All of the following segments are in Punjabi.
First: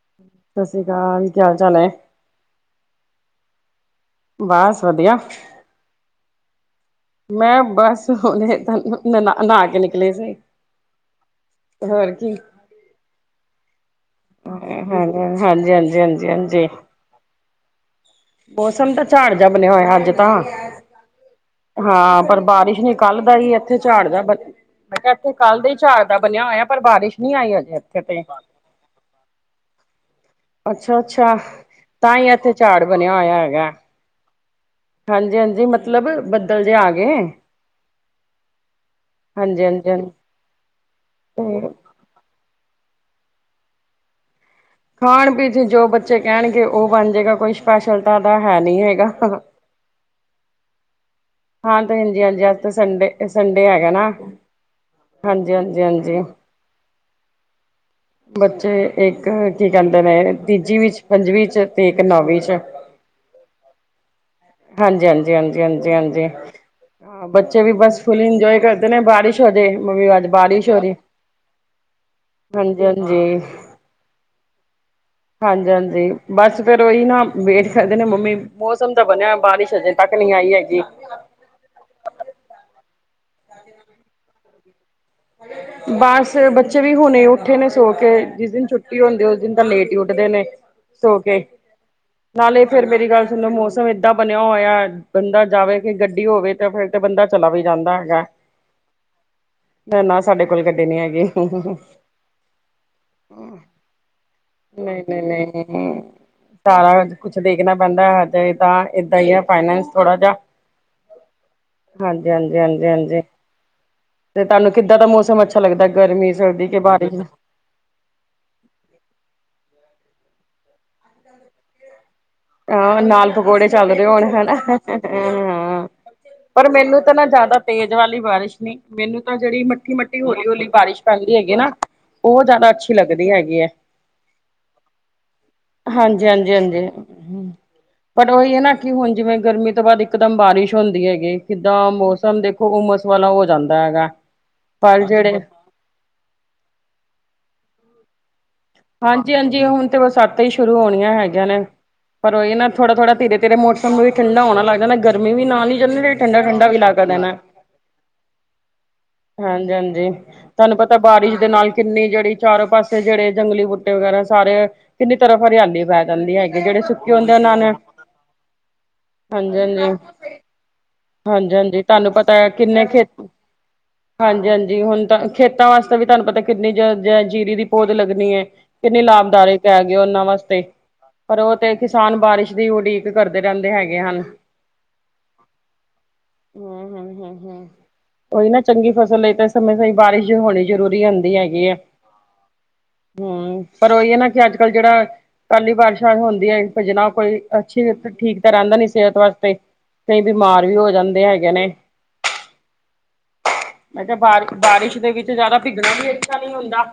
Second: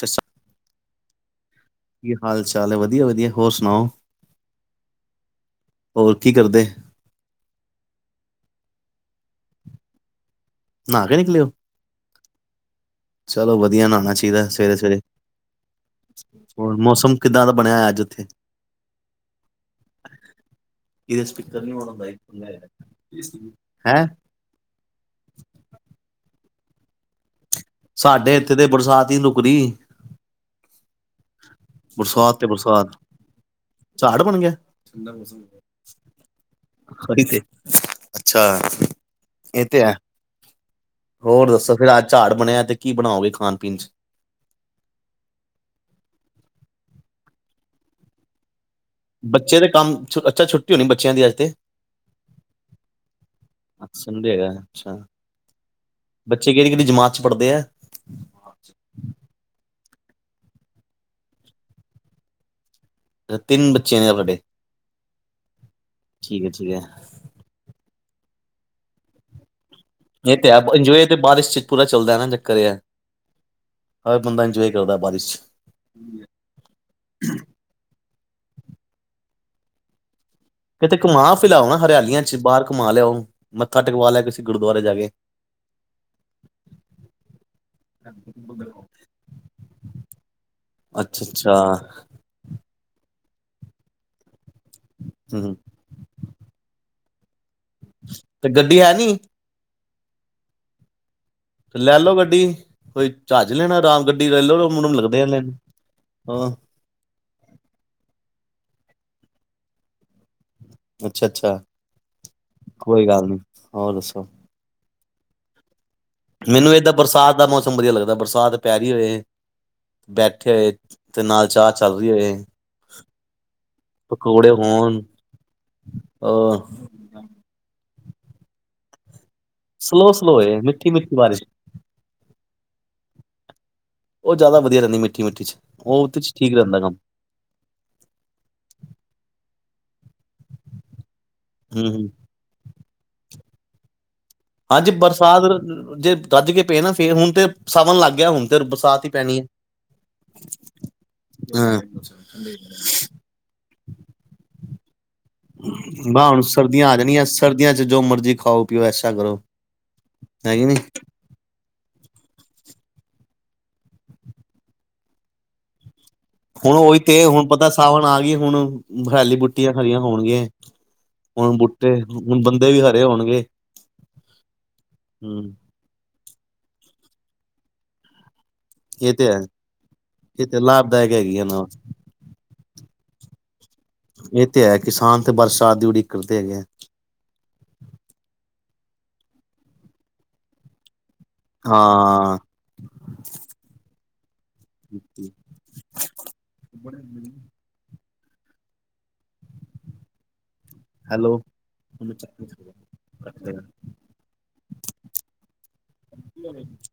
ਸਸ ਸਤਿ ਸ੍ਰੀ ਅਕਾਲ ਕੀ ਹਾਲ ਚਾਲ ਨੇ ਕੀ ਹਾਲ਼ ਚਾਲ਼ ਏ ਵਧੀਆ- ਵਧੀਆ ਹੋਰ ਸੁਣਾਓ। ਬਸ ਵਧੀਆ। ਹੋਰ ਕੀ ਕਰਦੇ। ਮੈਂ ਬਸ ਹੁਨੇ ਨ ਨਹਾ ਕੇ ਨਿਕਲੀ ਸੀ। ਨਾ ਕੇ ਨਿਕਲੇ ਹੋ। ਤੇ ਹੋਰ ਕੀ। ਚਲੋ ਵਧੀਆ ਨਾਣਾ ਚਾਹੀਦਾ ਦਾ ਸਵੇਰੇ- ਸਵੇਰੇ। ਹਾਂਜੀ ਹਾਂਜੀ ਹਾਂਜੀ ਹਾਂਜੀ ਹੋਰ ਮੌਸਮ ਕਿੱਦਾਂ ਦਾ ਬਣਿਆ ਹੋਆ, ਅੱਜ ਉੱਥੇ। ਮੌਸਮ ਤਾਂ ਝੜ ਜਿਆ ਬਣਿਆ ਹੋਇਆ ਅੱਜ ਤਾਂ ਇਹਦੇ ਸਪੀਕਰ ਨੇ। ਹਾਂ ਪਰ ਬਾਰਿਸ਼ ਨੇ ਕੱਲ ਦਾ ਹੀ ਇੱਥੇ ਹੈਂ ਝਾੜ ਜਿਹਾ ਮੈਂ ਕਿਹਾ ਇੱਥੇ ਕੱਲ੍ਹ ਦੇ ਹੀ ਝਾੜ ਦਾ ਬਣਿਆ ਹੋਇਆ ਪਰ ਬਾਰਿਸ਼ ਨੀ ਆਈ ਅਜੇੇ ਇਥੇ। ਸਾਡੇ ਇੱਥੇ ਤੇ ਬਰਸਾਤ ਹੀ ਨਹੀਂ ਰੁਕਦੀ। ਅੱਛਾ -ਅੱਛਾ, ਤਾਂ ਹੀ ਤੇ ਇਥੇ ਝਾੜ ਬਰਸਾਤ ਬਣਿਆ ਹੋਇਆ ਹੈਗਾ। ਝਾੜ ਬਣ ਗਿਆ। ਠੰਡਾ ਹਾਂਜੀ ਮੌਸਮ ਹਾਂਜੀ ਮਤਲਬ ਬੱਦਲ ਜੇ ਆ ਗਏ ਖਰੀ ਤੇ ਅੱਛਾ ਹਾਂਜੀ ਇਹ ਤੇ ਹਾਂਜੀ ਹੈ। ਹਾਂਜੀ ਹੋਰ ਤੇ ਦੱਸੋ, ਫਿਰ ਆਹ ਝਾੜ ਬਣਿਆ। ਤੇ ਕੀ ਬਣਾਓਗੇ ਖਾਣ ਪੀਣ ਚ। ਖਾਣ ਪੀਣ ਚ ਜੋ ਬੱਚੇ ਕਹਿਣਗੇ, ਉਹ ਬਣ ਜਾਏਗਾ ਕੋਈ ਸਪੈਸ਼ਲ ਤਾਂਦਾ ਹੈ ਨਹੀਂ ਹੈਗਾ। ਬੱਚੇ ਦੇ ਕੰਮ, ਅੱਛਾ ਛੁੱਟੀ ਹੋਣੀ ਬੱਚਿਆਂ ਦੀ ਅੱਜ। ਤੇ ਹਾਂ ਭੈਣ ਜੀ, ਅੱਜ ਅੱਜ ਤੇ ਸੰਡੇ ਸੰਡੇ ਹੈਗਾ ਨਾ। ਸੰਡੇ ਹੈਗਾ ਅੱਛਾ। ਹਾਂਜੀ- ਹਾਂਜੀ ਹਾਂਜੀ। ਬੱਚੇ ਕਿਹੜੀ ਕਿਹੜੀ ਜਮਾਤ ਚ ਪੜ੍ਹਦੇ ਆ ਬੱਚੇ ਇੱਕ ਕੀ ਕਹਿੰਦੇ ਨੇ ਤੀਜੀ ਵਿਚ ਚ ਪੰਜਵੀਂ ਚ ਤੇ ਇੱਕ ਨੌਵੀਂ ਚ ਤਿੰਨ ਬੱਚੇ ਨੇ ਵਡੇ ਹਾਂਜੀ ਹਾਂਜੀ ਹਾਂਜੀ ਹਾਂਜੀ ਹਾਂਜੀ ਠੀਕ ਹੈ ਹ ਬੱਚੇ ਵੀ ਬਸ ਫੁੱਲ ਇੰਜੋਏ ਕਰਦੇ ਨੇ ਬਾਰਿਸ਼। ਤੁਹਾਡੇ ਮੰਮੀ ਅੱਜ ਇਹ ਤੇ ਹੈ ਬਾਰਿਸ਼ ਹੋਗੀ। ਇੰਜੋਏ ਤੇ ਬਾਰਿਸ਼ ਚ ਪੂਰਾ ਚੱਲਦਾ ਨਾ ਚੱਕਰ ਇਹ ਹੈ ਹਾਂਜੀ -ਹਾਂਜੀ ਹਰ ਬੰਦਾ ਇੰਜੋਏ ਜਿਆਦਾ ਬਾਰਿਸ਼। ਚ ਹਾਂਜੀ-ਹਾਂਜੀ ਬਸ ਫੇਰ ਉਹੀ ਨਾ ਵੇਟ ਕਹਿੰਦੇ ਨੇ ਮੰਮੀ, ਮੌਸਮ ਤਾਂ ਬਨਿਆ ਬਾਰਿਸ਼ ਅਜੇ ਤੱਕ ਨੀ ਆਈ ਹੈਗੀ। ਕਿਤੇ ਘਮਾ ਫਿਲਾਓ ਨਾ ਹਰਿਆਲੀਆਂ ਚ ਬਾਰ ਘੁੰਮਾ ਲਿਆਓ, ਮੱਥਾ ਟੇਕਵਾ ਲਿਆ ਕਿਸੀਂ ਗੁਰਦੁਆਰੇ ਚ [inaudible] ਬਸ ਬੱਚੇ ਵੀ ਹੁਣੇ ਉੱਠੇ ਨੇ ਸੋ ਕੇ ਜਿਸ ਦਿਨ ਛੁੱਟੀ ਹੁੰਦੀ ਐ ਉਸ ਦਿਨ ਤਾਂ ਲੇਟ ਈ ਉੱਡਦੇ ਨੇ। ਸੋ ਕੇ ਅੱਛਾ-ਅੱਛਾ। ਨਾਲੇ ਫੇਰ ਮੇਰੀ ਗੱਲ ਸੁਣੋ ਮੌਸਮ ਏਦਾਂ ਬਣਿਆ ਹੋਇਆ ਬੰਦਾ ਹੂੰ ਜਾਵੇ। ਗੱਡੀ ਹੋਵੇ ਤਾਂ ਫੇਰ ਤੇ ਬੰਦਾ ਚਲਾ ਵੀ ਜਾਂਦਾ ਹੈਗਾ। ਗੱਡੀ ਹੈ ਨੀ। ਨਾ ਸਾਡੇ ਕੋਲ ਗੱਡੀ ਨੀ ਹੈਗੀ। ਤੇ ਲੈ ਲਓ ਗੱਡੀ ਕੋਈ ਜਹਾਜ਼ ਲੈਣਾ ਆਰਾਮ ਗੱਡੀ ਲੈ ਲਓ ਮੁੰਡੇ ਨੂੰ ਲੱਗਦੇ ਆ ਲੈਣ ਨਈ-ਨਈ-ਨਈ, ਹਾਂ ਸਾਰਾ ਕੁਛ, ਦੇਖਣਾ ਪੈਂਦਾ ਹਜੇ ਤਾਂ ਏਦਾਂ ਈ ਐ ਫਾਈਨੈਂਸ ਥੋੜਾ ਜਾ। ਅੱਛਾ ਅੱਛਾ ਕੋਈ ਹਾਂਜੀ-ਹਾਂਜੀ-ਹਾਂਜੀ-ਹਾਂਜੀ। ਗੱਲ ਨਹੀਂ ਹੋਰ ਦੱਸੋ। ਤੇ ਤੁਹਾਨੂੰ ਕਿਦਾਂ ਦਾ ਮੌਸਮ ਅੱਛਾ ਲੱਗਦਾ ਗਰਮੀ ਚ ਮੈਨੂੰ ਏਦ ਬਰਸਾ ਦਾ ਮੌਸਮ ਵਧੀਆ ਲੱਗਦਾ ਬਰਸਾਤ ਪੈ ਰੀ ਹੋਵੇ, ਬੈਠੇ ਹੋਏ ਤੇ ਨਾਲ ਚਾਹ ਚੱਲ ਰੀ ਹੋਏ। ਹਾਂ ਨਾਲ ਪਕੌੜੇ ਚੱਲ ਰਹੇ ਹੋਣ ਪਕੌੜੇ ਹਨਾ ਹੋਣ ਹਾਂ, ਪਰ ਮੈਨੂੰ ਤਾਂ ਨਾ ਜ਼ਿਆਦਾ ਤੇਜ਼ ਵਾਲੀ ਬਾਰਿਸ਼ ਨੀ, ਮੈਨੂੰ ਤਾਂ ਜਿਹੜੀ ਮੱਠੀ ਸਲੋ ਮੱਟੀ ਸਲੋ ਹੌਲੀ ਹੋਏ ਹੌਲੀ ਮਿੱਠੀ ਬਾਰਿਸ਼ ਮਿੱਠੀ ਚਲ ਰੀ ਹੈਗੀ ਨਾ। ਉਹ ਜ਼ਿਆਦਾ ਅੱਛੀ ਲੱਗਦੀ ਹੈਗੀ ਐ। ਉਹ ਜ਼ਿਆਦਾ ਵਧੀਆ ਰਹਿੰਦੀ, ਮਿੱਠੀ ਮਿੱਠੀ ਜੀ ਉਹਦੇ ਚ ਠੀਕ ਰਹਿੰਦਾ ਕੰਮ। ਹੂੰ ਪਰ ਉਹੀ ਐ ਨਾ ਕਿ ਹੁਣ ਜਿਵੇਂ ਗਰਮੀ ਤੋਂ ਬਾਦ ਇਕ ਦਮ ਬਾਰਿਸ਼ ਹੁੰਦੀ ਹੈਗੀ। ਕਿੱਦਾਂ ਹੂੰ ਹੂੰ ਮੌਸਮ ਦੇਖੋ ਉਮਸ ਵਾਲਾ ਹੋ ਜਾਂਦਾ ਹੈਗਾ। ਹਾਂਜੀ ਪਰ ਜਿਹੜੇ ਬਰਸਾਤ, ਜੇ ਰੱਜ ਕੇ ਪਏ ਨਾ ਫੇਰ ਹੁਣ ਤੇ ਸਾਵਨ ਲੱਗ ਗਿਆ ਹੁਣ ਤੇ ਬਰਸਾਤ ਹੀ ਹਾਂਜੀ ਪੈਣੀ ਹੈ ਹਾਂਜੀ ਹੁਣ ਤੇ ਬਰਸਾਤੀ ਈ ਸ਼ੁਰੂ ਹੋਣੀਆਂ ਹੈਗੀਆਂ ਨੇ, ਹਾਂ ਪਰ ਉਹੀ ਐ ਨਾ ਥੋੜਾ ਥੋੜਾ ਧੀਰੇ ਤੇਰੇ ਮੌਸਮ ਵੀ ਠੰਡਾ ਹੋਣਾ ਲੱਗਦਾ ਨਾ। ਗਰਮੀ ਵੀ ਨਾਲ ਈ ਜਾਂਦੇ ਤੇ ਬਸ ਹੁਣ ਠੰਡਾ ਠੰਡਾ ਵੀ ਸਰਦੀਆਂ ਆ ਇਲਾਕਾ ਜਾਣੀਆਂ ਰਹਿਣਾ, ਸਰਦੀਆਂ ਚ ਜੋ ਮਰਜ਼ੀ ਖਾਓ ਪੀਓ ਐਸਾ ਕਰੋ ਹਾਂਜੀ-ਹਾਂਜੀ। ਹੈਗੀ ਨੀ ਤੁਹਾਨੂੰ ਪਤਾ ਬਾਰਿਸ਼ ਦੇ ਨਾਲ ਕਿੰਨੀ ਜਿਹੜੀ ਚਾਰੋਂ ਪਾਸੇ ਜਿਹੜੇ ਜੰਗਲੀ ਬੂਟੇ ਵਗੈਰਾ ਸਾਰੇ, ਕਿੰਨੀ ਤਰ੍ਹਾਂ ਹਰਿਆਲੀ ਪੈ ਜਾਂਦੀ ਹੈਗੀ। ਹੁਣ ਜਿਹੜੇ ਉਹੀ ਸੁੱਕੇ ਤੇ ਹੁੰਦੇ ਹੁਣ ਉਹਨਾਂ ਪਤਾ ਨੇ ਸਾਵਣ ਆ ਗਈ ਹੁਣ ਹਰਿਆਲੀ ਬੂਟੀਆਂ ਖਰੀਆਂ ਹੋਣਗੀਆਂ। ਹੁਣ ਹਾਂਜੀ-ਹਾਂਜੀ, ਬੂਟੇ ਤੁਹਾਨੂੰ ਪਤਾ ਹੁਣ ਐ ਬੰਦੇ ਵੀ ਕਿਨੇ ਹਰੇ ਖੇਤ ਹੋਣਗੇ ਹਾਂਜੀ-ਹਾਂਜੀ ਹੁਣ ਤਾਂ ਹੂੰ ਖੇਤਾਂ ਵਾਸਤੇ ਵੀ ਤੁਹਾਨੂੰ ਪਤਾ ਕਿੰਨੀ ਜ ਜ ਜੀਰੀ ਦੀ ਪੋਦ ਲੱਗਣੀ ਐ। ਕਿੰਨੀ ਇਹ ਤੇ ਹੈ ਲਾਭਦਾਇਕ ਹੈਗੇ ਉਹਨਾਂ ਇਹ ਤੇ ਵਾਸਤੇ, ਲਾਭਦਾਇਕ ਹੈਗੀ ਪਰ ਆ ਉਹ ਨਾ ਤੇ ਕਿਸਾਨ ਬਾਰਿਸ਼ ਦੀ ਉਡੀਕ ਕਰਦੇ ਰਹਿੰਦੇ ਹੈਗੇ ਹਨ, ਇਹ ਤੇ ਹੈ ਕਿਸਾਨ ਤੇ ਬਰਸਾਤ ਦੀ ਉਡੀਕ ਕਰਦੇ ਹੈਗੇ ਆ ਹੂੰ-ਹੂੰ-ਹੂੰ-ਹੂੰ। ਉਹੀ ਨਾ ਚੰਗੀ ਫਸਲ ਲਈ ਤਾਂ ਸਮੇਂ ਸਿਰ ਬਾਰਿਸ਼ ਹੋਣੀ ਜ਼ਰੂਰੀ ਹੁੰਦੀ ਹੈ। ਹੈਗੀ ਹਾਂ। ਹੂੰ ਪਰ ਉਹੀ ਐ ਨਾ ਕਿ ਅੱਜ ਕੱਲ੍ਹ ਜਿਹੜਾ, ਕਾਲੀ ਬਾਰਿਸ਼ਾਂ ਹੁੰਦੀ ਐ ਪਜਨਾ ਕੋਈ। ਅੱਛਾ ਠੀਕ ਤਾਂ ਰਹਿੰਦਾ ਨੀ ਸਿਹਤ ਵਾਸਤੇ, ਕਈ ਬਿਮਾਰ ਵੀ ਹੋ ਜਾਂਦੇ ਹੈਲੋ। ਹੈਗੇ ਨੇ ਮੈਂ ਕਿਹਾ ਬਾਰ ਬਾਰਿਸ਼ ਦੇ ਵਿੱਚ ਜ਼ਿਆਦਾ ਭਿੱਗਣਾ ਵੀ ਅੱਛਾ ਨੀ ਹੁੰਦਾ।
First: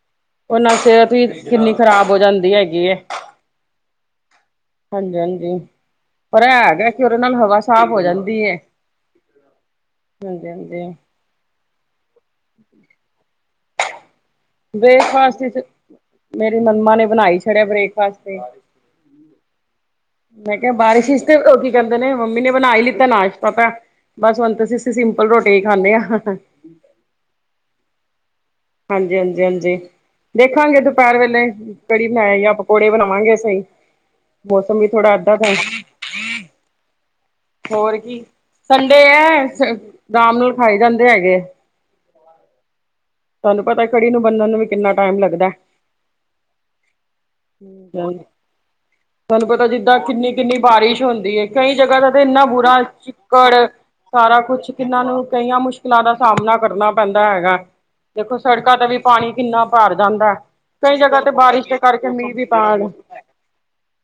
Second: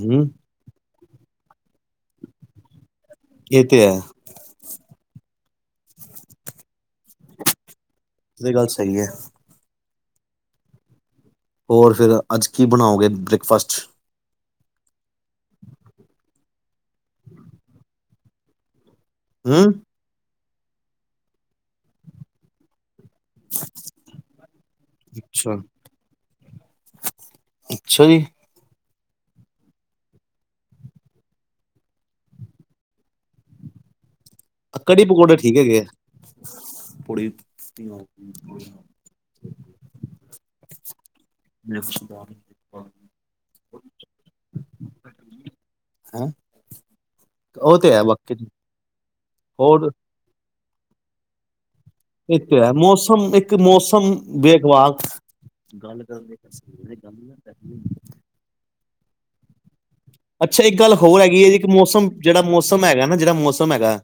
ਹੂੰ, ਉਹ ਨਾਲ ਸਿਹਤ ਵੀ ਕਿੰਨੀ ਖ਼ਰਾਬ ਹੋ ਜਾਂਦੀ ਹੈਗੀ ਐ। ਐ ਤੇ ਹੈ। ਹਾਂਜੀ-ਹਾਂਜੀ, ਪਰ ਐ ਹੈਗਾ ਕਿ ਉਹਦੇ ਨਾਲ ਹਵਾ ਸਾਫ਼ ਹੋ ਜਾਂਦੀ। ਐ ਹੈ ਗੱਲ ਸਹੀ ਐ। ਹਾਂਜੀ ਹਾਂਜੀ। ਹੋਰ ਫੇਰ ਅੱਜ ਕੀ ਬਣਾਓਗੇ ਬ੍ਰੇਕਫਾਸਟ 'ਚ? ਬ੍ਰੇਕਫਾਸਟ 'ਚ ਮੇਰੀ ਮੰਮਾ ਨੇ ਬਣਾ ਈ ਛਡਿਆ, ਬ੍ਰੇਕਫਾਸਟ 'ਤੇ। ਹੂੰ? ਮੈਂ ਕਿਹਾ, ਬਾਰਿਸ਼ ਇਸ ਤੇ ਉਹ ਕੀ ਕਹਿੰਦੇ ਨੇ? ਮੰਮੀ ਨੇ ਬਣਾ ਈ ਲਿੱਤਾ ਨਾਸ਼ ਪਤਾ ਐ, ਬਸ ਹੁਣ ਤੇ ਅਸੀਂ, ਸੀਂ ਸਿੰਪਲ ਰੋਟੀ ਅੱਛਾ ਹੀ ਖਾਂਨੇ ਹਾਂ। ਅੱਛਾ ਜੀ! ਹਾਂਜੀ, ਹਾਂਜੀ, ਹਾਂਜੀ! ਦੇਖਾਂਗੇ, ਦੁਪਹਿਰ ਵੇਲੇ ਕੜੀ ਬਣਾਈ ਆ, ਪਕੌੜੇ ਬਣਾਵਾਂਗੇ ਅਸੀਂ। ਮੌਸਮ ਵੀ ਕੜੀ ਥੋੜਾ ਅੱਧਾ ਪਕੌੜੇ ਦਾ ਵਾਂ ਠੀਕ ਹੈਗੇ ਆ। ਪੂੜੀ ਹੋਰ ਕੀ ਕੱਲ੍ਹ ਤੇ ਐ ਸਭ ਆਰਾਮ ਨਾਲ ਖਾਈ ਜਾਂਦੇ ਹੈਗੇ ਆ। [unintelligible] ਤੁਹਾਨੂੰ ਪਤਾ ਕੜੀ ਨੂੰ ਬੰਨਣ ਨੂੰ ਵੀ ਕਿੰਨਾ ਟਾਈਮ ਲੱਗਦਾ। ਹੈਂ? ਉਹ ਤੇ ਹੈ ਹੋਰ, ਬਾਕੀ ਤੁਹਾਨੂੰ ਪਤਾ, ਹੋਰ ਜਿੱਦਾਂ ਕਿੰਨੀ-ਕਿੰਨੀ ਬਾਰਿਸ਼ ਹੁੰਦੀ ਏ, ਕਈ ਜਗ੍ਹਾ ਦਾ ਤੇ ਇਹ ਇੰਨਾ ਬੁਰਾ ਹੈ ਹਾਲ, ਮੌਸਮ ਇੱਕ ਚਿੱਕੜ, ਮੌਸਮ ਸਾਰਾ ਕੁਛ ਬੇਗਵਾਰ ਕਿੰਨਾ ਨੂੰ ਕਈਆਂ ਮੁਸ਼ਕਿਲਾਂ ਗੱਲ ਦਾ ਕਰਨ। ਸਾਹਮਣਾ ਕਰਨਾ ਪੈਂਦਾ ਹੈਗਾ, ਦੇਖੋ, ਸੜਕਾਂ 'ਤੇ ਵੀ ਪਾਣੀ ਕਿੰਨਾ ਭਾਰ ਜਾਂਦਾ ਅੱਛਾ ਇੱਕ ਗੱਲ ਕਈ ਜਗ੍ਹਾ ਹੋਰ 'ਤੇ ਹੈਗੀ ਹੈ ਜੀ ਕਿ ਬਾਰਿਸ਼ ਦੇ ਕਰਕੇ ਮੌਸਮ ਮੀਂਹ ਜਿਹੜਾ ਵੀ ਮੌਸਮ ਪੈਣ ਹੈਗਾ ਨਾ, ਜਿਹੜਾ ਮੌਸਮ ਹੈਗਾ,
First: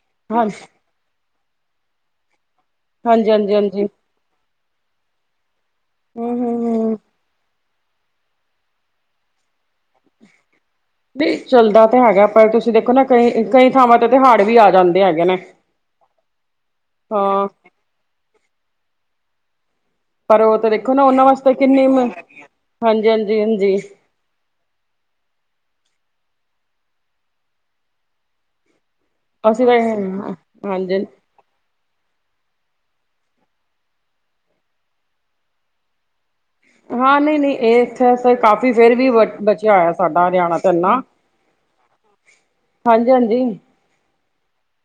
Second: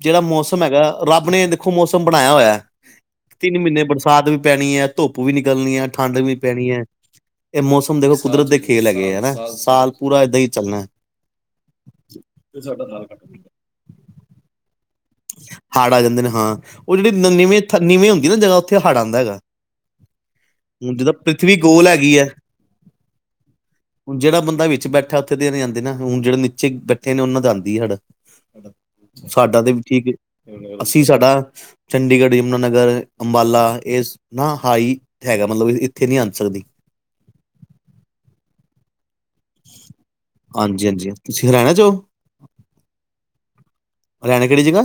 ਜਿਹੜਾ ਮੌਸਮ ਹਾਂਜੀ ਹੈਗਾ ਰੱਬ ਨੇ ਦੇਖੋ ਮੌਸਮ ਬਣਾਇਆ ਹੋਇਆ, ਹਾਂਜੀ ਹਾਂਜੀ ਤਿੰਨ ਮਹੀਨੇ ਹਾਂਜੀ ਬਰਸਾਤ ਵੀ ਪੈਣੀ ਹੈ। ਧੁੱਪ ਵੀ ਨਿਕਲਣੀ ਹੈ, ਠੰਡ ਵੀ ਹਮ ਨੀ ਹਮ ਪੈਣੀ ਹੈ। ਹਮ ਐ ਮੌਸਮ ਦੇਖੋ, ਕੁਦਰਤ ਦੇ ਖੇਲ ਹੈਗੇ ਐ, ਹਨਾ, ਸਾਲ ਪੂਰਾ ਏਦਾਂ ਹੀ ਚੱਲਣਾ! ਨਈ ਚੱਲਦਾ ਤਾਂ ਹੈਗਾ, ਪਰ ਤੁਸੀਂ ਦੇਖੋ ਨਾ ਕਈ, ਕਈ ਥਾਵਾਂ ਤੇ ਹਾੜ ਵੀ ਆ ਜਾਂਦੇ! ਹੈਗੇ ਨੇ ਹਾੜ ਆ ਜਾਂਦੇ ਨੇ, ਹਾਂ, ਓ ਜੇਹੜੀ ਹਾਂ ਨੀਵੀਂ ਥਾਂ, ਨੀਵੀਂ ਹੁੰਦੀ ਨਾ ਜਗ੍ਹਾ, ਉੱਥੇ ਹੜ ਆਂਦਾ ਹੈਗਾ। ਪਰ ਉ ਤੇ ਵੇਖੋ ਹੁਣ ਨਾ ਜਿੱਦਾਂ ਉਹਨਾਂ ਵਾਸਤੇ ਪ੍ਰਿਥਵੀ ਕਿੰਨੀ ਗੋਲ ਹੈਗੀ ਹੈ। ਹਾਂਜੀ, ਹਾਂਜੀ, ਹਾਂਜੀ! ਜਿਹੜਾ ਬੰਦਾ ਵਿੱਚ ਬੈਠਾ ਉਥੇ ਤੇ ਨੀ ਆਂਦੀ ਨਾ, ਹੁਣ ਜਿਹੜੇ ਨੀਚੇ ਬੈਠੇ ਨੇ, ਉਹਨਾ ਦੇ ਆਂਦੀ ਹੜ। ਸਾਡਾ ਅਸੀਂ ਤੇ ਵੀ ਤਾਂ ਠੀਕ ਐ, ਅਸੀਂ ਹਾਂਜੀ ਸਾਡਾ ਚੰਡੀਗੜ੍ਹ ਯਮੁਨਾਨਗਰ, ਅੰਬਾਲਾ, ਇਹ ਸ ਨਾ ਹਾਈ ਹੈਗਾ, ਮਤਲਬ ਇੱਥੇ ਨਹੀਂ ਆਨ ਸਕਦੀ! ਹਾਂ ਨਹੀਂ-ਨਹੀਂ ਇਹ ਇੱਥੇ ਸ--ਕਾਫੀ ਫੇਰ ਵੀ ਬਚਿਆ ਹੋਇਆ। ਸਾਡਾ ਹਰਿਆਣਾ ਤੇ ਹਾਂਜੀ, ਇਨਾ ਹਾਂਜੀ। ਤੁਸੀਂ ਹਰਿਆਣਾ 'ਚ ਹੋ? ਹਾਂਜੀ, ਹਾਂਜੀ। ਹਰਿਆਣੇ ਕਿਹੜੀ ਜਗ੍ਹਾ?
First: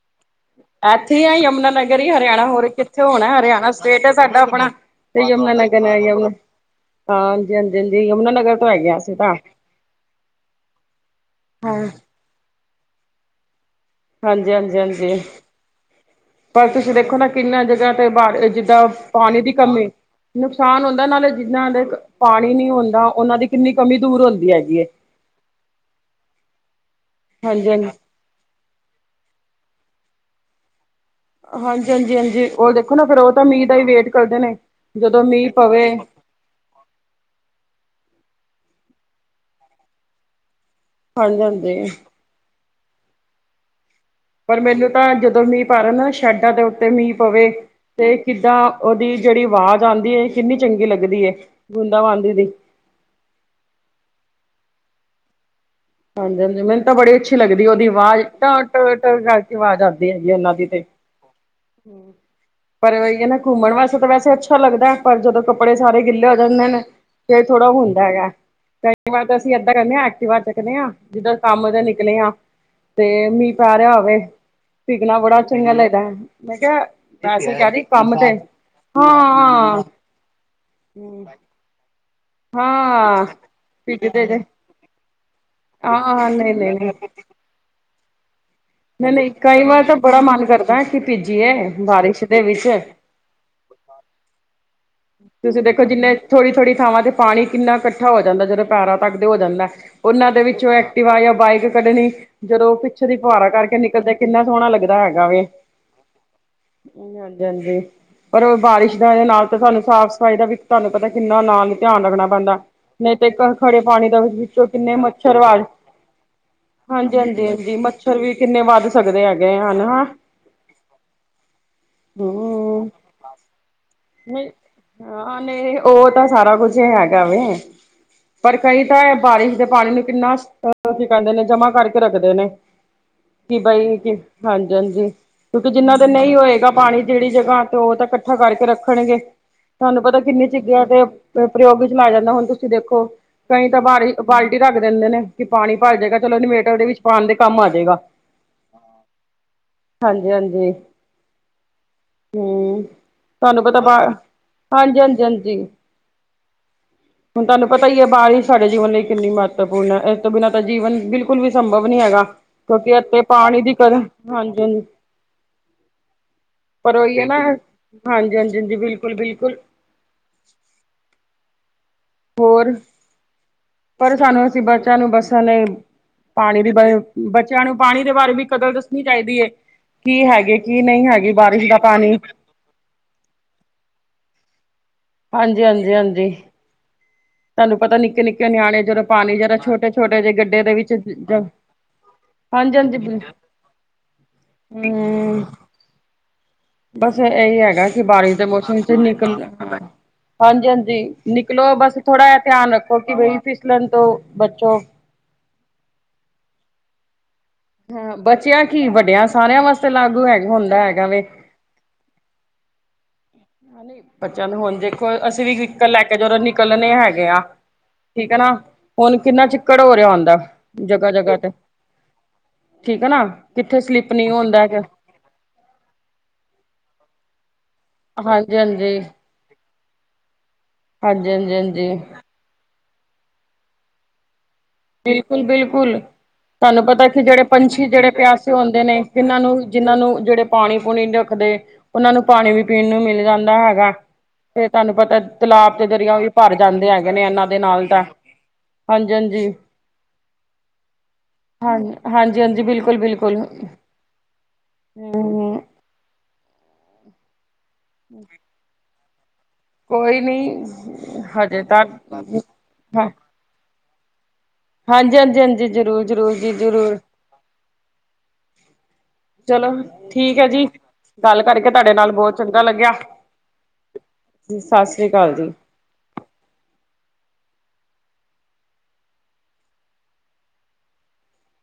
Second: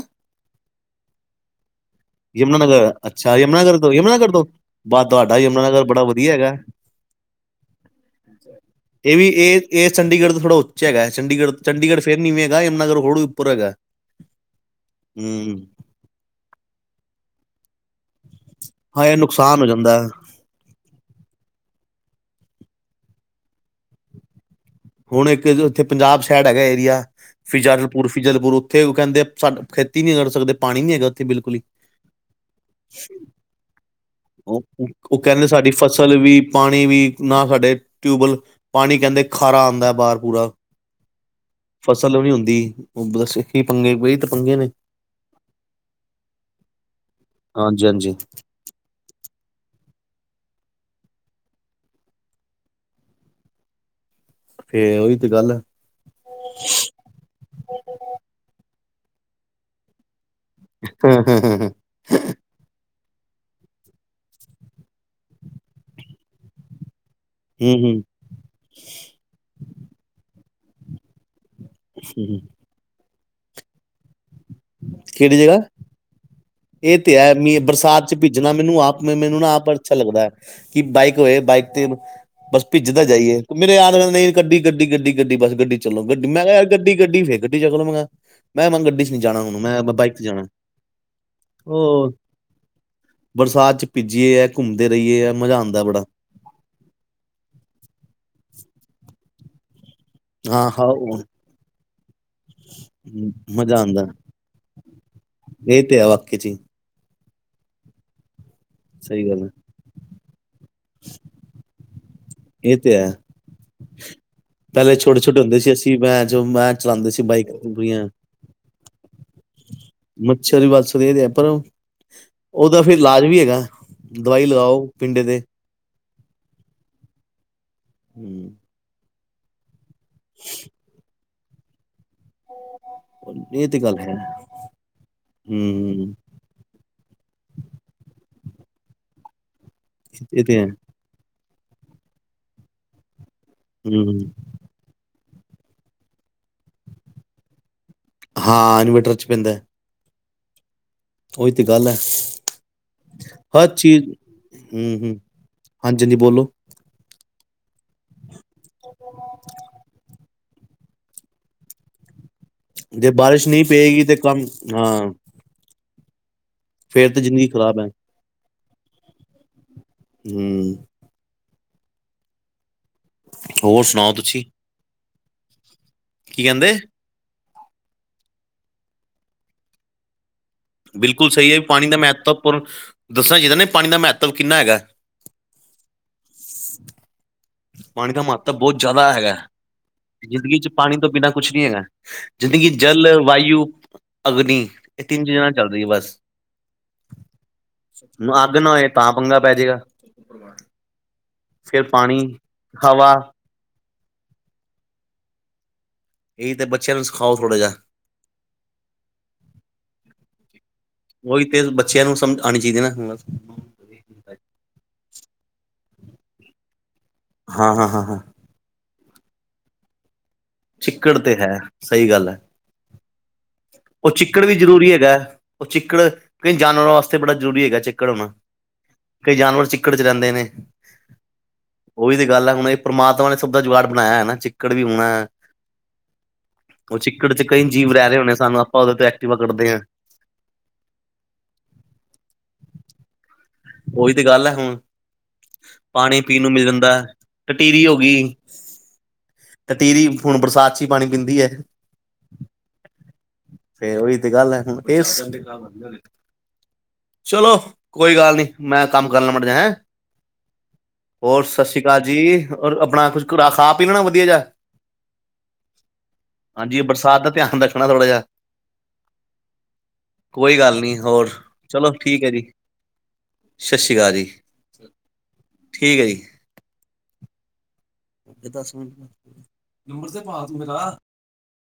ਏਥੇ ਆ ਯਮੁਨਾਨਗਰ! ਯਮੁਨਾਨਗਰ ਅੱਛਾ, ਯਮੁਨਾਨਗਰ ਤੋਂ, ਸਟੇਟ ਹੈ ਯਮੁਨਾਨਗਰ ਸਾਡਾ ਤੋਂ ਆਪਣਾ ਬ ਤੇ ਤੁਹਾਡਾ ਯਮੁਨਾ ਯਮੁਨਾਨਗਰ ਨਗਰ ਹੈ ਬੜਾ ਯਮੁਨਾ ਵਧੀਆ ਹੈਗਾ। ਹਾਂਜੀ ਹਾਂਜੀ ਹਾਂਜੀ ਯਮੁਨਾ ਨਗਰ ਤੋਂ ਹੈਗੇ ਏ ਅਸੀਂ ਵੀ ਤਾਂ ਏ, ਏ ਚੰਡੀਗੜ੍ਹ ਤੋਂ ਥੋੜਾ ਉੱਚਾ ਹੈਗਾ, ਚੰਡੀਗੜ੍ਹ, ਹਾਂ ਚੰਡੀਗੜ੍ਹ ਫੇਰ ਨਿਵੇ ਹੈਗਾ, ਯਮੁਨਾਨਗਰ ਹੋਰ ਉੱਪਰ ਹੈਗਾ। ਹਾਂਜੀ, ਹਾਂਜੀ, ਹਾਂਜੀ। ਹੂੰ ਪਰ ਤੁਸੀਂ ਦੇਖੋ ਨਾ ਕਿੰਨਾਂ ਜਗ੍ਹਾ ਤੇ ਬਾੜ ਅ ਜਿੱਦਾਂ ਹਾਂ ਇਹ ਪਾਣੀ ਦੀ ਨੁਕਸਾਨ ਹੋ ਕਮੀ ਜਾਂਦਾ ਨੁਕਸਾਨ ਹੁੰਦਾ, ਨਾਲੇ ਜਿੱਦਾਂ ਦੇ ਇਕ ਪਾਣੀ ਨੀ ਹੁੰਦਾ, ਉਹਨਾਂ ਦੀ ਕਿੰਨੀ ਕਮੀ ਦੂਰ ਹੁੰਦੀ ਹੈਗੀ ਏ! ਹੁਣ ਇਕ ਜੀ ਉੱਥੇ ਪੰਜਾਬ ਸਾਈਡ ਹੈਗਾ ਏਰੀਆ- ਹਾਂਜੀ ਹਾਂਜੀ ਫਿਜਲਪੁਰ! ਫਿਜਲਪੁਰ ਉੱਥੇ ਉਹ ਕਹਿੰਦੇ ਸਾਡ ਖੇਤੀ ਨੀ ਕਰ ਸਕਦੇ, ਪਾਣੀ ਨੀ ਹੈਗਾ। ਬਿਲਕੁਲ ਹੀ ਹਾਂਜੀ, ਹਾਂਜੀ, ਹਾਂਜੀ, ਓ ਦੇਖੋ ਨਾ ਫੇਰ ਉ ਤਾਂ ਮੀਂਹ ਦਾ ਹੀ ਵੇਟ ਕਰਦੇ ਨੇ ਓ ਜਦੋਂ ਕਹਿੰਦੇ ਮੀਂਹ ਸਾਡੀ ਪਵੇ ਫ਼ਸਲ ਵੀ ਪਾਣੀ ਵੀ ਨਾ ਸਾਡੇ ਟਿਊਬਵੈਲ, ਪਾਣੀ ਕਹਿੰਦੇ ਖਾਰਾ ਆਉਂਦਾ ਬਾਹਰ ਪੂਰਾ। ਹਾਂਜੀ ਹਾਂਜੀ ਫਸਲ ਵੀ ਹੁੰਦੀ, ਉਹ ਬਸ ਇਕ ਈ ਪੰਗੇ ਵੈ ਇਧਰ! ਪਰ ਮੈਨੂੰ ਤਾਂ ਜਦੋਂ ਮੀਂਹ ਪਾ ਰਹੇ ਨਾ ਸ਼ੈਡਾਂ ਦੇ ਉੱਤੇ ਮੀਂਹ ਪਵੇ ਹਾਂਜੀ ਹਾਂਜੀ ਤੇ ਕਿੱਦਾਂ। ਉਹਦੀ ਜਿਹੜੀ ਆਵਾਜ਼ ਆਉਂਦੀ ਏ ਕਿੰਨੀ ਚੰਗੀ ਲੱਗਦੀ ਏ ਬੂੰਦਾਂ ਬਾੰਦੀ ਦੀ। ਫੇਰ ਓਹੀ ਤੇ ਗੱਲ ਹੈ। ਹਾਂਜੀ- ਹਾਂਜੀ ਮੈਨੂੰ ਤਾਂ ਬੜੀ ਅੱਛੀ ਲੱਗਦੀ ਉਹਦੀ ਆਵਾਜ਼ ਟ- ਟ ਕਰਕੇ ਆਵਾਜ਼ ਆਉਂਦੀ ਹੈਗੀ ਉਹਨਾਂ ਦੀ। ਤੇ [unintelligible] [inaudible] ਪਰ ਉਹਯੋ ਨਾ ਘੁੰਮਣਮਣ ਵਾਸਤੇ ਵੈਸੇ ਅੱਛਾ ਲੱਗਦਾ ਪਰ ਜਦੋਂ ਕੱਪੜੇ ਸਾਰੇ ਗਿੱਲੇ ਹੋ ਜਾਂਦੇ ਨੇ। ਫਿਰ ਥੋੜ੍ਹਾ ਹੂੰ ਹੁੰਦਾ ਹੂੰ, ਹੈਗਾ ਕਈ ਵਾਰ ਅਸੀਂ ਏਦਾਂ ਕਰਦੇ ਹਾਂ ਐਕਟਿਵ ਚੱਕਦੇ ਹਾਂ ਜਿੱਦਾਂ ਕੰਮ। ਨਿਕਲੇ ਹੂੰ, ਆ ਹੂੰ। ਤੇ ਮੀਂਹ ਪੈ ਰਿਹਾ ਹੋਵੇ ਪਿਗਣਾ ਕਿਹੜੀ ਬੜਾ ਜਗ੍ਹਾ ਚੰਗਾ ਲੱਗਦਾ। ਮੈਂ ਕਿਹਾ ਇਹ ਤੇ ਵੈਸੇ ਹੈ ਕਹਿ ਰਹੀ ਬਰਸਾਤ ਕੰਮ ਚ ਤੇ ਭਿੱਜਣਾ ਮੈਨੂੰ ਆਪ ਮੈਨੂੰ ਨਾ ਆਪ ਬੜਾ ਹਾਂ ਅੱਛਾ ਲੱਗਦਾ ਹੈ। ਕਿ ਬਾਈਕ ਹੋਏ ਬਾਈਕ ਤੇ ਬਸ ਭਿੱਜਦਾ ਹਾਂ ਜਾਈਏ ਮੇਰੇ ਯਾਰ। ਭਿੱਜਦੇ ਜੇ ਗੱਡੀ ਗੱਡੀ ਗੱਡੀ ਬਸ ਗੱਡੀ ਚੱਲੋ ਗੱਡੀ ਹਾਂ ਮੈਂ ਨਹੀਂ ਯਾਰ ਨਹੀਂ ਨਹੀਂ ਗੱਡੀ ਗੱਡੀ ਫੇਰ ਗੱਡੀ। ਮੈਂ ਗੱਡੀ ਚ ਨਹੀਂ ਜਾਣਾ ਹੁਣ ਮੈਂ ਬਾਈਕ ਚ ਜਾਣਾ। ਪੀਜੀਏ ਉਹ ਬਾਰਿਸ਼ ਦੇ ਵਿੱਚ। ਬਰਸਾਤ ਚ ਪਿੱਜੀਏ। ਘੁੰਮਦੇ ਰਹੀਏ। ਐ ਮਜ਼ਾ ਤੁਸੀਂ ਆਂਦਾ ਦੇਖੋ ਬੜਾ ਕਿਨੇ ਥੋੜ੍ਹੀ ਥੋੜ੍ਹੀ ਥਾਵਾਂ ਤੇ ਪਾਣੀ ਕਿੰਨਾ ਇਕੱਠਾ ਹੋ ਜਾਂਦਾ ਜਦੋਂ ਪੈਰਾਾਂ ਤਕ ਹੋ ਜਾਂਦਾ। ਉਹਨਾਂ ਦੇ ਹਾਂ ਵਿੱਚੋਂ ਹਾਂ ਐਕਟਿਵਾ ਉਹ ਜਾਂ ਬਾਈਕ ਕੱਢਣੀ। ਜਦੋਂ ਪਿੱਛੇ ਦੀ ਫੁਆਾਰਾਂ ਕਰਕੇ ਮਜ਼ਾ ਆਂਦਾ ਨਿਕਲਦੇ ਕਿੰਨਾ ਸੋਹਣਾ ਲੱਗਦਾ ਹੈਗਾ ਵੇ। ਇਹ ਤੇ ਹੈ ਵਾਕਈ ਚ ਹੀ, ਹਾਂਜੀ-ਹਾਂਜੀ ਪਰ ਬਾਰਿਸ਼ ਦਾ ਦੇ ਸਹੀ ਗੱਲ ਨਾਲ ਹੈ ਤਾਂ ਸਾਨੂੰ। ਸਾਫ਼ ਸਫ਼ਾਈ ਦਾ ਵੀ ਤੁਹਾਨੂੰ ਪਤਾ ਕਿੰਨਾ ਨਾਲ ਧਿਆਨ ਰੱਖਣਾ। ਇਹ ਹੈ ਨਹੀਂ ਤੇ ਖੜੇ ਪਾਣੀ ਦਾ ਵਿੱਚੋਂ ਪਹਿਲੇ ਕਿੰਨੇ ਛੋਟੇ ਮੱਛਰ। ਛੋਟੇ ਹੁੰਦੇ ਸੀ ਅਸੀਂ ਮੈਂ ਜੋ ਮੈਂ ਚਲਾਉਂਦੇ ਹਾਂਜੀ - ਸੀ ਹਾਂਜੀ ਬਾਈਕ ਹਾਂਜੀ ਪੂਰੀਆਂ ਮੱਛਰ ਵੀ ਕਿੰਨੇ ਵੱਧ ਸਕਦੇ ਹੈਗੇ। ਹਨ ਹਾਂ ਮੱਛਰ ਵੀ ਬਸ ਵਧ ਦੇ ਹੈ ਪਰ ਉਹਦਾ ਹੂੰ ਫੇਰ ਇਲਾਜ ਵੀ ਹੈਗਾ। ਦਵਾਈ ਨਹੀਂ ਲਗਾਓ ਪਿੰਡੇ ਹਾਂ ਤੇ। ਨਹੀਂ ਉਹ ਤਾਂ ਸਾਰਾ ਕੁਝ ਹੈਗਾ ਵੇ ਹੂੰ ਪਰ ਕਈ ਤਾਂ ਬਾਰਿਸ਼ ਦੇ ਪਾਣੀ ਨੂੰ। ਕਿੰਨਾ ਅ ਕੀ ਕਹਿੰਦੇ ਨੇ ਜਮਾ ਕਰਕੇ ਰੱਖਦੇ ਨੇ। ਕਿ ਇਹ ਤੇ ਬਈ ਗੱਲ ਹੈ ਹਾਂਜੀ - ਹਾਂਜੀ ਕਿਉਂਕਿ ਜਿੰਨਾ ਦੇ ਹੂੰ ਨਹੀਂ ਹੋਏਗਾ ਪਾਣੀ। ਜਿਹੜੀ ਜਗ੍ਹਾ ਤੇ ਉਹ ਤਾਂ ਇਕੱਠਾ ਕਰਕੇ ਰੱਖਣਗੇ ਤੁਹਾਨੂੰ ਪਤਾ ਇਹ ਕਿੰਨੀ ਹੈ ਜਗਿਆ ਤੇ। [unintelligible] ਹੁਣ ਤੁਸੀਂ ਦੇਖੋ ਕਈ ਤਾਂ ਬਾਰਸ਼ ਹੂੰ ਬਾਲਟੀ ਰਖ ਦਿੰਦੇ ਨੇ ਕਿ ਪਾਣੀ ਭਰ ਜਾਏਗਾ ਚਲੋ ਇਨਵੇਟਰਦੇ ਵਿੱਚ ਪਾਉਣ ਦੇ ਕੰਮ ਆ ਜਾਏਗਾ। ਹਾਂ ਇਨਵੇਰਟਰ ਚ ਪੈਂਦਾ। ਹਾਂਜੀ - ਹਾਂਜੀ। ਓਹੀ ਤਾਂ ਗੱਲ ਹੈ। ਹੂੰ ਤੁਹਾਨੂੰ ਹਰ ਪਤਾ ਚੀਜ਼ ਬਾਹਰ ਹੂੰ ਹੂੰ ਹਾਂਜੀ-ਹਾਂਜੀ-ਹਾਂਜੀ। ਹਾਂਜੀ ਹਾਂਜੀ ਬੋਲੋ ਹੁਣ ਤੁਹਾਨੂੰ ਪਤਾ ਹੀ ਹੈ ਬਾਰਿਸ਼ ਸਾਡੇ ਜੀਵਨ ਲਈ ਕਿੰਨੀ ਮਹੱਤਵਪੂਰਨ ਹੈ। ਬਾਰਿਸ਼ ਤੋਂ ਬਿਨਾਂ ਜੀਵਨ ਬਿਲਕੁਲ ਵੀ ਸੰਭਵ ਨਹੀਂ ਹੈਗਾ। ਕਿਉਂਕਿ ਜੇ ਇਥੇ ਬਾਰਿਸ਼ ਪਾਣੀ ਨਹੀਂ ਦੀ ਕਦਰ ਪਏਗੀ ਤੇ ਹਾਂਜੀ - ਕੰਮ ਹਾਂਜੀ ਹਾਂ ਪਰ ਫੇਰ ਉਹੀ ਤੇ ਹੈ ਨਾ। ਜ਼ਿੰਦਗੀ ਖ਼ਰਾਬ ਹੈ ਹਾਂਜੀ-ਹਾਂਜੀ ਬਿਲਕੁਲ- ਬਿਲਕੁਲ। ਹਮ। ਹੋਰ ਹੋਰ ਸੁਣਾਓ ਪਰ ਤੁਸੀਂ ਸਾਨੂੰ ਅਸੀਂ ਬੱਚਿਆਂ ਨੂੰ ਬੱਸਣ ਲਈ ਕੀ ਪਾਣੀ ਵੀ। ਕਹਿੰਦੇ ਬੱਚਿਆਂ ਨੂੰ ਪਾਣੀ ਦੇ ਬਾਰੇ ਵੀ ਕਦਰ ਦੱਸਣੀ ਚਾਹੀਦੀ ਹੈ। ਕੀ ਹੈਗੇ ਕਿ ਨਹੀਂ ਹੈਗੇ ਬਾਰਿਸ਼ ਦਾ ਪਾਣੀ। ਦੱਸੋ ਨਾ ਪਾਣੀ ਦਾ ਮਹੱਤਵ ਕਿੰਨਾ ਹੈਗਾ। ਹਾਂਜੀ- ਹਾਂਜੀ-ਹਾਂਜੀ। ਤਾਨੂੰ ਪਤਾ ਪਾਣੀ ਦਾ ਨਿੱਕੇ - ਨਿੱਕੇ ਮਹੱਤਵ ਬਹੁਤ ਨਿਆਣੇ ਜਦੋਂ ਜ਼ਿਆਦਾ ਹੈਗਾ ਪਾਣੀ ਜਰਾ ਛੋਟੇ - ਛੋਟੇ ਜਿਹੇ ਗੱਡੇ ਦੇ ਵਿੱਚ ਜਿੰਦਗੀ ਹਾਂਜੀ ਜਲ, ਹਾਂਜੀ ਵਾਯੂ, ਅਗਨੀ ਏ ਤਿੰਨ ਚੀਜ਼ਾਂ ਹਮ ਨਾਲ ਚੱਲ ਜੀ ਬਸ, ਬਸ ਇਹੀ ਹੈਗਾ ਕਿ ਬਾਰਿਸ਼ ਨਾ ਦੇ ਅੱਗ ਨਾ ਮੌਸਮ ਹੋਏ ਚ ਤਾਂ ਪੰਗਾ ਨਿਕਲ ਪੈ ਜੇਗਾ। ਹਾਂਜੀ ਹਾਂਜੀ ਨਿਕਲੋ ਬਸ ਪਾਣੀ ਥੋੜਾ ਜਿਆ ਧਿਆਨ ਰੱਖੋ ਕਿ ਹਵਾ ਵਈ ਫੀਸਲਣ ਤੋਂ ਬਚੋ। ਏਈ ਤੇ ਬੱਚਿਆਂ ਨੂੰ ਸਖਾਓ ਥੋੜ੍ਹਾ ਜਿਆ। ਹਾਂ ਬਚਿਆ ਕੀ ਵੱਡਿਆਂ ਸਾਰਿਆਂ ਵਾਸਤੇ ਲਾਗੂ ਹੈ ਹੁੰਦਾ ਹੈਗਾ ਵੇ। ਓਈ ਤੇ ਬੱਚਿਆਂ ਨੂੰ ਸਮਝ ਆਣੀ ਚਾਈਦੀ ਨਾ ਬਸ। ਹਾਨੀ ਬੱਚਿਆਂ ਨੂੰ ਹੁਣ ਦੇਖੋ ਅਸੀਂ ਵੀ ਵੀਕਲ ਲੈਕ ਜਦੋਂ ਨਿਕਲਣੇ ਹੈਗੇ ਆ ਹਾਂ ਹਾਂ ਹਾਂ ਹਾਂ ਠੀਕ ਐ ਨਾ, ਹੁਣ ਕਿੰਨਾ ਚਿੱਕੜ ਹੋ ਰਿਆ ਹੁੰਦਾ। ਜਗ੍ਹਾ ਚਿੱਕੜ ਤੇ ਜਗ੍ਹਾ ਹੈ ਸਈ ਗੱਲ ਐ, ਠੀਕ ਹੈ ਨਾ ਕਿੱਥੇ ਓ ਸਲਿੱਪ ਨਹੀਂ ਚਿੱਕੜ ਵੀ ਹੁੰਦਾ ਜ਼ਰੂਰੀ ਹੈਗਾ। ਓ ਚਿੱਕੜ ਕਈ ਜਾਨਵਰਾਂ ਵਾਸਤੇ ਬੜਾ ਜ਼ਰੂਰੀ ਹੈਗਾ ਚਿੱ ਹਾਂਜੀ ਹਾਂਜੀ। ਕਈ ਜਾਨਵਰ ਚਿੱਕੜ 'ਚ ਰੈਂਦੇ ਨੇ। ਹਾਂਜੀ ਹਾਂਜੀ ਹਾਂਜੀ। ਉਹੀ ਤੇ ਗੱਲ ਐ ਹੁਣ ਇੱਕ ਪਰਮਾਤਮਾ ਨੇ ਸਭ ਦਾ ਜਗਾੜ ਬਣਾਇਆ ਹੈ ਨਾ ਚਿਕ ਬਿਲਕੁਲ ਬਿਲਕੁਲ। ਤਾਨੂੰ ਉਹ ਪਤਾ ਕੀ ਚਿੱਕੜ 'ਚ ਜੜੇ ਕਈ ਪੰਛੀ ਜੀਵ ਰਹਿ ਜੜੇ ਰਹੇ ਹੋਣੇ ਪਿਆਸੇ ਸਾਨੂੰ ਆਪਾਂ ਹੁੰਦੇ ਉਹਦੇ ਨੇ, ਤੇ ਐਕਟਿਵਾ ਜਿੰਨਾਂ ਨੂੰ ਕੱਢਦੇ ਹਾਂ ਜਿੰਨਾਂ ਨੂੰ ਜੜੇ ਪਾਣੀ ਪੂਣੀ ਰੱਖਦੇ, ਓਨਾਂ ਨੂੰ ਪਾਣੀ ਵੀ ਪੀਣ ਨੂੰ ਮਿਲ ਜਾਂਦਾ ਹੈ ਗਾ। ਉਹੀ ਗੱਲ ਹੈ ਤੇ ਹੁਣ ਤਾਨੂੰ ਪਤਾ ਤਲਾਬ ਤੇ ਦਰਿਆ ਪਾਣੀ ਵੀ ਪੀਣ ਨੂੰ ਭਰ ਮਿਲ ਜਾਂਦੇ ਜਾਂਦਾ ਹੈ। ਹੈਗੇ ਨੇ ਏਨਾਂ ਦੇ ਟਟੀਰੀ ਨਾਲ ਤਾਂ। ਹਾਂਜੀ ਹਾਂਜੀ। ਟੀਰੀ ਹੁਣ ਬਰਸਾਤ 'ਚ ਹੀ ਪਾਣੀ ਪੀਂਦੀ ਐ। ਹਾਂ ਹਾਂਜੀ-ਹਾਂਜੀ ਬਿਲਕੁਲ-ਬਿਲਕੁਲ ਫੇਰ ਓਹੀ ਤੇ ਗੱਲ ਐ ਹੁਣ ਏਸ ਹੂੰ ਚਲੋ ਕੋਈ ਗੱਲ ਨੀ ਮੈਂ ਕੰਮ ਕਰ ਲਾ ਮੜ ਜਿਆ ਹੈਂ। ਕੋਈ ਨੀ ਹੋਰ ਹਜੇ ਸਾਸਰੀ ਤਾਂ ਕਾਲ ਜੀ ਹੋਰ ਆਪਣਾ ਕੁਛ ਰ ਖਾ ਪੀ ਲੈਣਾ ਵਧੀਆ ਜਿਆ। ਹਾਂਜੀ ਹਾਂਜੀ ਹਾਂਜੀ -ਜ਼ਰੂਰ ਜ਼ਰੂਰ ਜੀ ਹਾਂਜੀ ਜ਼ਰੂਰ। ਬਰਸਾਤ ਦਾ ਧਿਆਨ ਰੱਖਣਾ ਥੋੜਾ ਜਿਹਾ ਚਲੋ ਠੀਕ ਏ ਕੋਈ ਜੀ, ਗੱਲ ਨੀ ਹੋਰ ਗੱਲ ਕਰਕੇ ਤਾਡੇ ਨਾਲ ਬੋਤ ਚੰਗਾ ਲੱਗਿਆ। ਸਸੀ ਕਾਲ ਜੀ ਸਤਿ ਸ੍ਰੀ ਅਕਾਲ ਜੀ ਠੀਕ ਏ ਜੀ। ਹੋ ਗਏ ਦਸ ਮਿੰਟ, ਨੰਬਰ ਤੇ ਪਾ ਤੂੰ ਮੇਰਾ।